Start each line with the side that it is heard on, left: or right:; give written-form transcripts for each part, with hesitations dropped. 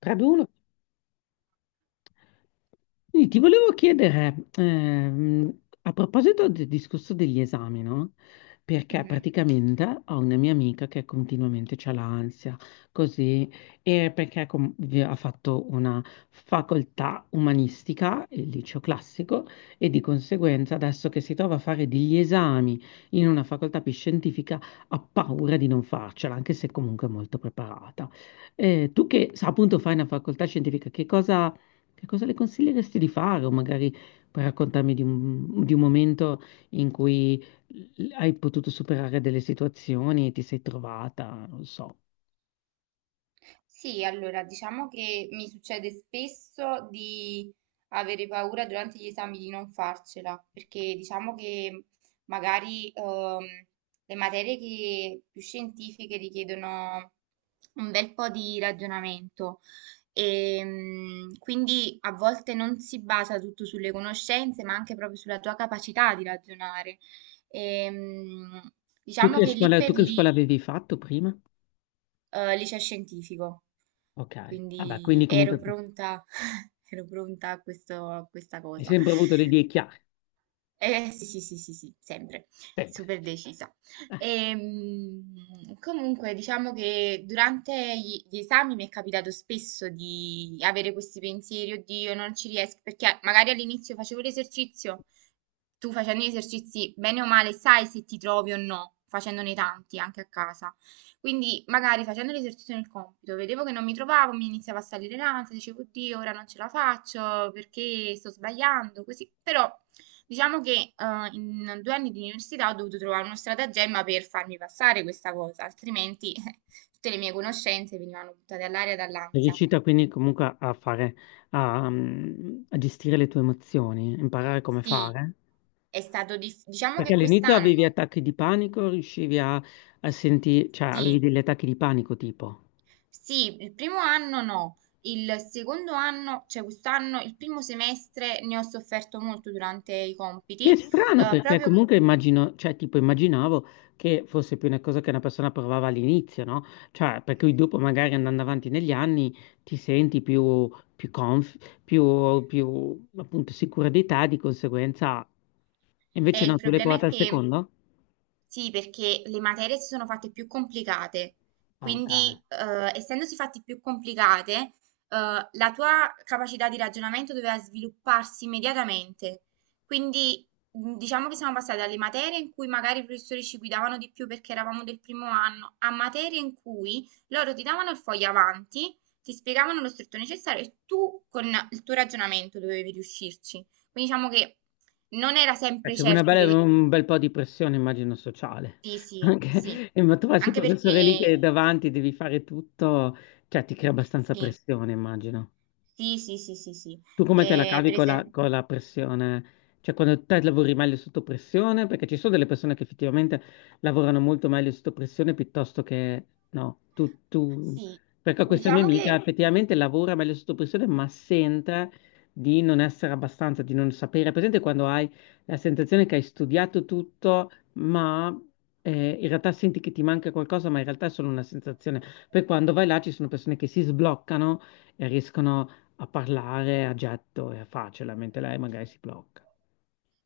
left: 3-2-1. Quindi ti volevo chiedere, a proposito del discorso degli esami, no? Perché
right: Mhm.
left: praticamente ho una mia amica che continuamente c'ha l'ansia, così, e perché ha fatto una facoltà umanistica, il liceo classico, e di conseguenza adesso che si trova a fare degli esami in una facoltà più scientifica ha paura di non farcela, anche se comunque è molto preparata. Tu che sa, appunto fai una facoltà scientifica, che cosa... Che cosa le consiglieresti di fare? O magari puoi raccontarmi di un momento in cui hai potuto superare delle situazioni e ti sei trovata, non so.
right: Sì, allora diciamo che mi succede spesso di avere paura durante gli esami di non farcela, perché diciamo che magari le materie che più scientifiche richiedono un bel po' di ragionamento e quindi a volte non si basa tutto sulle conoscenze, ma anche proprio sulla tua capacità di ragionare. E, mm, diciamo che lì
left: Tu
right: per
left: che scuola
right: lì
left: avevi fatto prima?
right: liceo scientifico,
left: Ok, vabbè,
right: quindi
left: quindi comunque
right: ero pronta, ero pronta a a questa
left: hai
right: cosa.
left: sempre avuto le idee chiare,
right: Sì, sì, sì, sì, sì, sempre,
left: sempre.
right: super decisa.
left: Eh,
right: Comunque, diciamo che durante gli esami mi è capitato spesso di avere questi pensieri, oddio, non ci riesco, perché magari all'inizio facevo l'esercizio, tu facendo gli esercizi, bene o male, sai se ti trovi o no, facendone tanti anche a casa. Quindi, magari facendo l'esercizio nel compito, vedevo che non mi trovavo, mi iniziava a salire l'ansia, dicevo, oddio, ora non ce la faccio perché sto sbagliando, così, però diciamo che in due anni di università ho dovuto trovare uno stratagemma per farmi passare questa cosa, altrimenti tutte le mie conoscenze venivano buttate all'aria
left: Sei
right: dall'ansia.
left: riuscita quindi comunque a fare, a gestire le tue emozioni, imparare come
right: Sì,
left: fare?
right: è stato diciamo
left: Perché
right: che
left: all'inizio avevi
right: quest'anno,
left: attacchi di panico, riuscivi a sentire, cioè avevi
right: sì,
left: degli attacchi di panico tipo.
right: sì, il primo anno no, il secondo anno, cioè quest'anno, il primo semestre ne ho sofferto molto durante i
left: Che è
right: compiti,
left: strano, perché
right: proprio.
left: comunque immagino, cioè, tipo, immaginavo che fosse più una cosa che una persona provava all'inizio, no? Cioè, per cui dopo, magari andando avanti negli anni, ti senti più, più conf, più, appunto, sicura di te, di conseguenza. Invece
right: Il
left: no, tu l'hai
right: problema è
left: provata al
right: che
left: secondo?
right: sì, perché le materie si sono fatte più complicate,
left: Ah, ok.
right: quindi essendosi fatte più complicate, la tua capacità di ragionamento doveva svilupparsi immediatamente. Quindi diciamo che siamo passati dalle materie in cui magari i professori ci guidavano di più perché eravamo del primo anno, a materie in cui loro ti davano il foglio avanti, ti spiegavano lo stretto necessario e tu con il tuo ragionamento dovevi riuscirci. Quindi diciamo che non era sempre
left: C'è una
right: certo che...
left: un bel po' di pressione, immagino, sociale.
right: Sì, sì, sì.
left: Anche, e ma trovarsi il
right: Anche
left: professore lì che
right: perché...
left: davanti devi fare tutto, cioè, ti crea abbastanza
right: Sì,
left: pressione, immagino.
right: sì, sì, sì, sì, sì.
left: Tu come te la cavi
right: Per esempio...
left: con la pressione? Cioè, quando te lavori meglio sotto pressione? Perché ci sono delle persone che effettivamente lavorano molto meglio sotto pressione piuttosto che no. Tu...
right: Sì,
left: Perché questa mia
right: diciamo
left: amica
right: che
left: effettivamente lavora meglio sotto pressione, ma sente di non essere abbastanza, di non sapere. È presente quando hai la sensazione che hai studiato tutto, ma in realtà senti che ti manca qualcosa, ma in realtà è solo una sensazione. Poi quando vai là ci sono persone che si sbloccano e riescono a parlare a getto e a facile, mentre lei magari si blocca.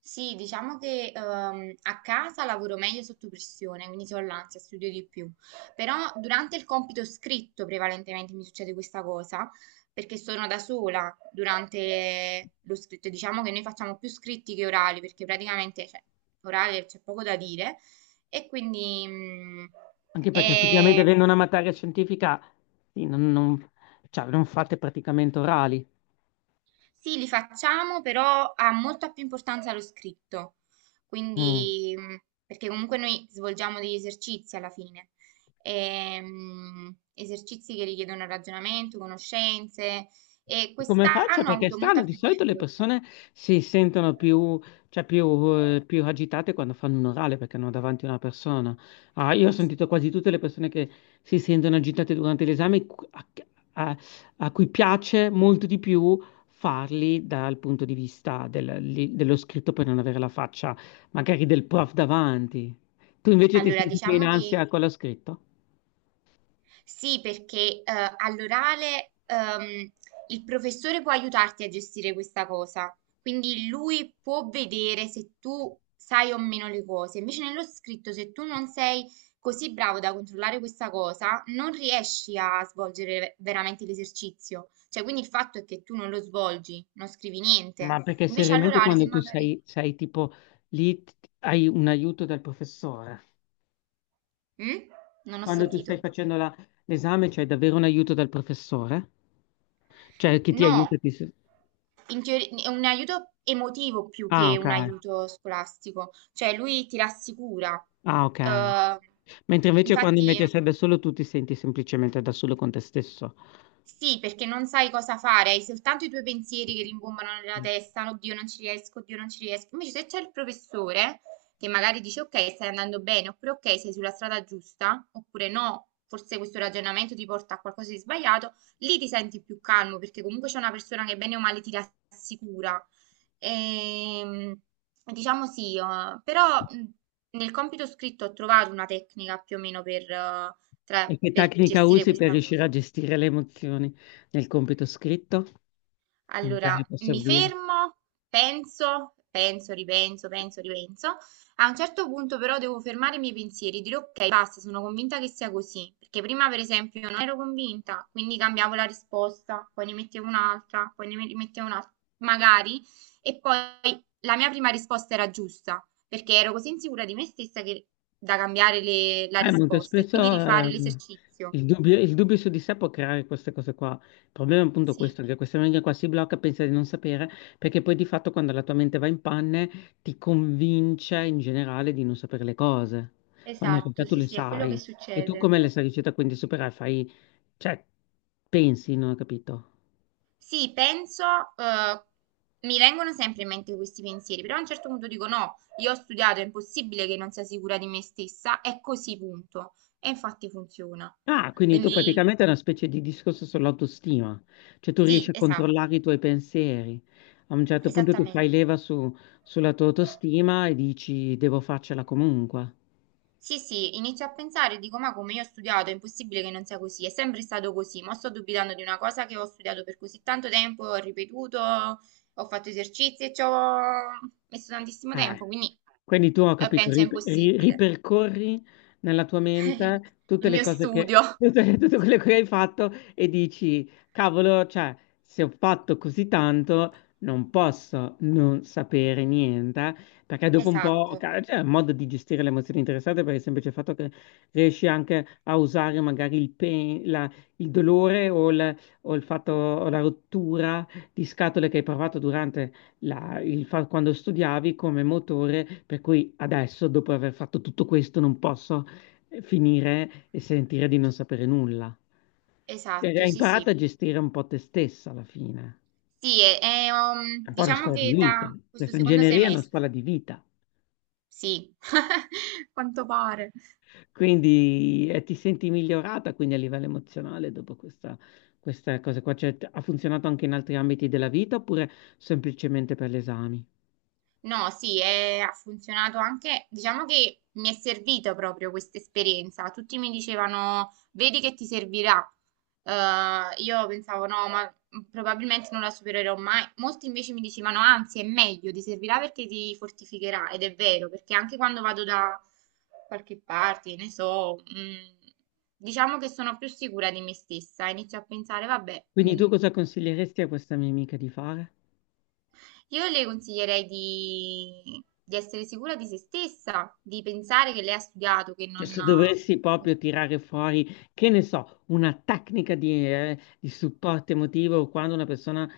right: Sì, diciamo che a casa lavoro meglio sotto pressione, quindi se ho l'ansia studio di più. Però durante il compito scritto prevalentemente mi succede questa cosa, perché sono da sola durante lo scritto. Diciamo che noi facciamo più scritti che orali, perché praticamente, cioè, orale c'è poco da dire e quindi
left: Anche perché effettivamente
right: è.
left: avendo una materia scientifica, sì, non- cioè, non fate praticamente orali.
right: Sì, li facciamo, però ha molta più importanza lo scritto,
left: Mm.
right: quindi, perché comunque noi svolgiamo degli esercizi alla fine. Esercizi che richiedono ragionamento, conoscenze, e
left: Come faccio?
right: quest'anno ho
left: Perché è
right: avuto
left: strano,
right: molta
left: di
right: più
left: solito le
right: difficoltà.
left: persone si sentono più, cioè più, più agitate quando fanno un orale perché hanno davanti una persona. Ah, io ho sentito quasi tutte le persone che si sentono agitate durante l'esame a- a cui piace molto di più farli dal punto di vista dello scritto per non avere la faccia magari del prof davanti. Tu invece ti
right: Allora,
left: senti più in
right: diciamo che
left: ansia con lo scritto?
right: sì, perché all'orale il professore può aiutarti a gestire questa cosa, quindi lui può vedere se tu sai o meno le cose. Invece nello scritto, se tu non sei così bravo da controllare questa cosa, non riesci a svolgere veramente l'esercizio. Cioè, quindi il fatto è che tu non lo svolgi, non scrivi niente.
left: Ma perché
right: Invece
left: seriamente
right: all'orale, se
left: quando
right: magari...
left: sei tipo lì t- hai un aiuto dal professore?
right: Mm? Non ho
left: Quando tu stai
right: sentito.
left: facendo l'esame c'hai davvero un aiuto dal professore? Cioè che ti
right: No,
left: aiuta? Ti... s-
right: in è un aiuto emotivo più
left: Ah,
right: che
left: ok.
right: un aiuto scolastico, cioè lui ti rassicura.
left: Ah, ok.
right: Eh,
left: Mentre invece quando invece sei
right: infatti
left: da solo tu ti senti semplicemente da solo con te stesso.
right: sì, perché non sai cosa fare, hai soltanto i tuoi pensieri che rimbombano nella testa, oddio non ci riesco, oddio non ci riesco. Invece se c'è il professore che magari dice ok, stai andando bene, oppure ok, sei sulla strada giusta, oppure no, forse questo ragionamento ti porta a qualcosa di sbagliato, lì ti senti più calmo perché comunque c'è una persona che bene o male ti rassicura. Ehm, diciamo sì, però nel compito scritto ho trovato una tecnica più o meno per
left: E che
right: per
left: tecnica
right: gestire
left: usi per
right: questa
left: riuscire a
right: cosa.
left: gestire le emozioni nel compito scritto? Che
right: Allora,
left: magari può
right: mi
left: servire?
right: fermo, penso, penso, ripenso, penso, ripenso. A un certo punto però devo fermare i miei pensieri, dire ok, basta, sono convinta che sia così, perché prima per esempio io non ero convinta, quindi cambiavo la risposta, poi ne mettevo un'altra, poi ne mettevo un'altra, magari, e poi la mia prima risposta era giusta, perché ero così insicura di me stessa che da cambiare la
left: Molto
right: risposta e
left: spesso
right: quindi rifare l'esercizio.
left: il dubbio su di sé può creare queste cose qua. Il problema è appunto
right: Sì,
left: questo, che questa mente qua si blocca, pensa di non sapere, perché poi di fatto quando la tua mente va in panne ti convince in generale di non sapere le cose, quando in realtà
right: esatto,
left: tu
right: sì,
left: le
right: sì, è quello che
left: sai. E tu
right: succede.
left: come le sei riuscita quindi a superare? Fai, cioè, pensi, non ho capito.
right: Sì, penso, eh, mi vengono sempre in mente questi pensieri, però a un certo punto dico no, io ho studiato, è impossibile che non sia sicura di me stessa, è così, punto. E infatti funziona.
left: Ah, quindi tu
right: Quindi
left: praticamente è una specie di discorso sull'autostima, cioè tu riesci
right: sì,
left: a controllare
right: esatto,
left: i tuoi pensieri. A un certo punto tu fai
right: esattamente.
left: leva su- sulla tua autostima e dici devo farcela comunque.
right: Sì, sì, inizio a pensare, e dico ma come io ho studiato, è impossibile che non sia così, è sempre stato così, ma sto dubitando di una cosa che ho studiato per così tanto tempo, ho ripetuto, ho fatto esercizi e ci ho messo tantissimo
left: Ah,
right: tempo,
left: eh,
right: quindi
left: quindi tu ho capito,
right: penso è impossibile.
left: ripercorri nella tua mente tutte
right: Il
left: le
right: mio
left: cose che,
right: studio.
left: tutte, tutte quelle che hai fatto e dici, cavolo, cioè, se ho fatto così tanto, non posso non sapere niente, perché dopo un po',
right: Esatto,
left: ca- cioè, è un modo di gestire le emozioni interessate per il semplice fatto che riesci anche a usare magari il, il dolore o il fatto, o la rottura di scatole che hai provato quando studiavi come motore, per cui adesso, dopo aver fatto tutto questo, non posso finire e sentire di non sapere nulla. Cioè,
right: esatto,
left: hai
right: sì,
left: imparato
right: sì.
left: a gestire un po' te stessa alla fine.
right: Sì,
left: È un po' una
right: diciamo
left: scuola di
right: che
left: vita.
right: da questo
left: Questa
right: secondo
left: ingegneria è una scuola
right: semestre,
left: di vita.
right: sì, quanto pare.
left: Quindi ti senti migliorata quindi a livello emozionale dopo questa, questa cosa qua. Cioè, t- ha funzionato anche in altri ambiti della vita oppure semplicemente per gli esami?
right: No, sì, ha funzionato anche, diciamo che mi è servita proprio questa esperienza. Tutti mi dicevano, vedi che ti servirà. Io pensavo, no, ma probabilmente non la supererò mai. Molti invece mi dicevano, anzi, è meglio, ti servirà perché ti fortificherà. Ed è vero, perché anche quando vado da qualche parte, ne so, mm, diciamo che sono più sicura di me stessa. Inizio a pensare, vabbè,
left: Quindi
right: mm,
left: tu cosa consiglieresti a questa mia amica di fare?
right: io le consiglierei di essere sicura di se stessa, di pensare che lei ha studiato, che
left: Cioè,
right: non...
left: se dovessi proprio tirare fuori, che ne so, una tecnica di supporto emotivo quando una persona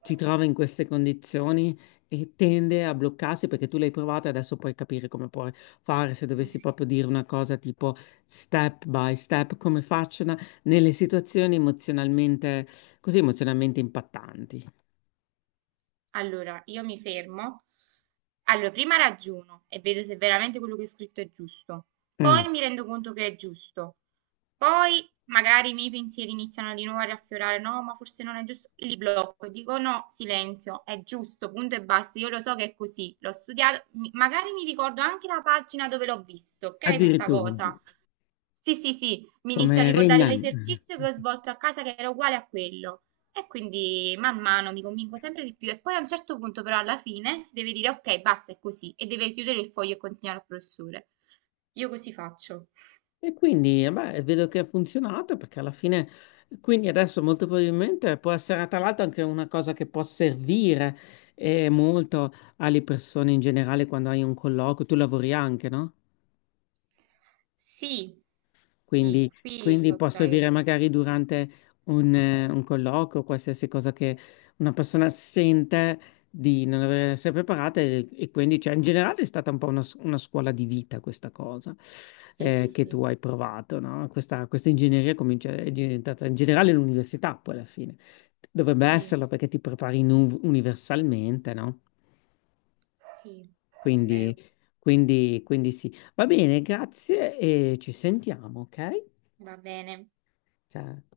left: si trova in queste condizioni e tende a bloccarsi perché tu l'hai provata, adesso puoi capire come puoi fare, se dovessi
right: Mhm.
left: proprio dire una cosa tipo step by step, come facciano nelle situazioni emozionalmente, così emozionalmente impattanti.
right: Allora, io mi fermo. Allora, prima ragiono e vedo se veramente quello che ho scritto è giusto.
left: Mm.
right: Poi mi rendo conto che è giusto. Poi magari i miei pensieri iniziano di nuovo a riaffiorare, no, ma forse non è giusto. Li blocco, dico no, silenzio, è giusto, punto e basta. Io lo so che è così, l'ho studiato, magari mi ricordo anche la pagina dove l'ho visto, ok, questa
left: Addirittura,
right: cosa. Sì, sì, sì, mi inizio a
left: come Rain
right: ricordare
left: Man.
right: l'esercizio che ho svolto a casa che era uguale a quello. E quindi man mano mi convinco sempre di più e poi a un certo punto però alla fine si deve dire ok, basta, è così e deve chiudere il foglio e consegnare al professore. Io così faccio.
left: E quindi, beh, vedo che ha funzionato perché alla fine, quindi adesso molto probabilmente può essere tra l'altro anche una cosa che può servire molto alle persone in generale quando hai un colloquio. Tu lavori anche, no?
right: Sì, sì,
left: Quindi,
right: qui su
left: quindi può
right: Outlier,
left: servire
right: sì.
left: magari durante un colloquio, qualsiasi cosa che una persona sente di non avere- essere preparata e quindi cioè, in generale è stata un po' una scuola di vita questa cosa
right: Sì, sì,
left: che
right: sì,
left: tu hai provato, no? Questa ingegneria comincia, è diventata in generale l'università poi alla fine. Dovrebbe
right: sì,
left: esserlo perché ti prepari in un- universalmente, no?
right: sì, è
left: Quindi,
right: vero,
left: quindi sì. Va bene, grazie e ci sentiamo, ok?
right: va bene.
left: Ciao.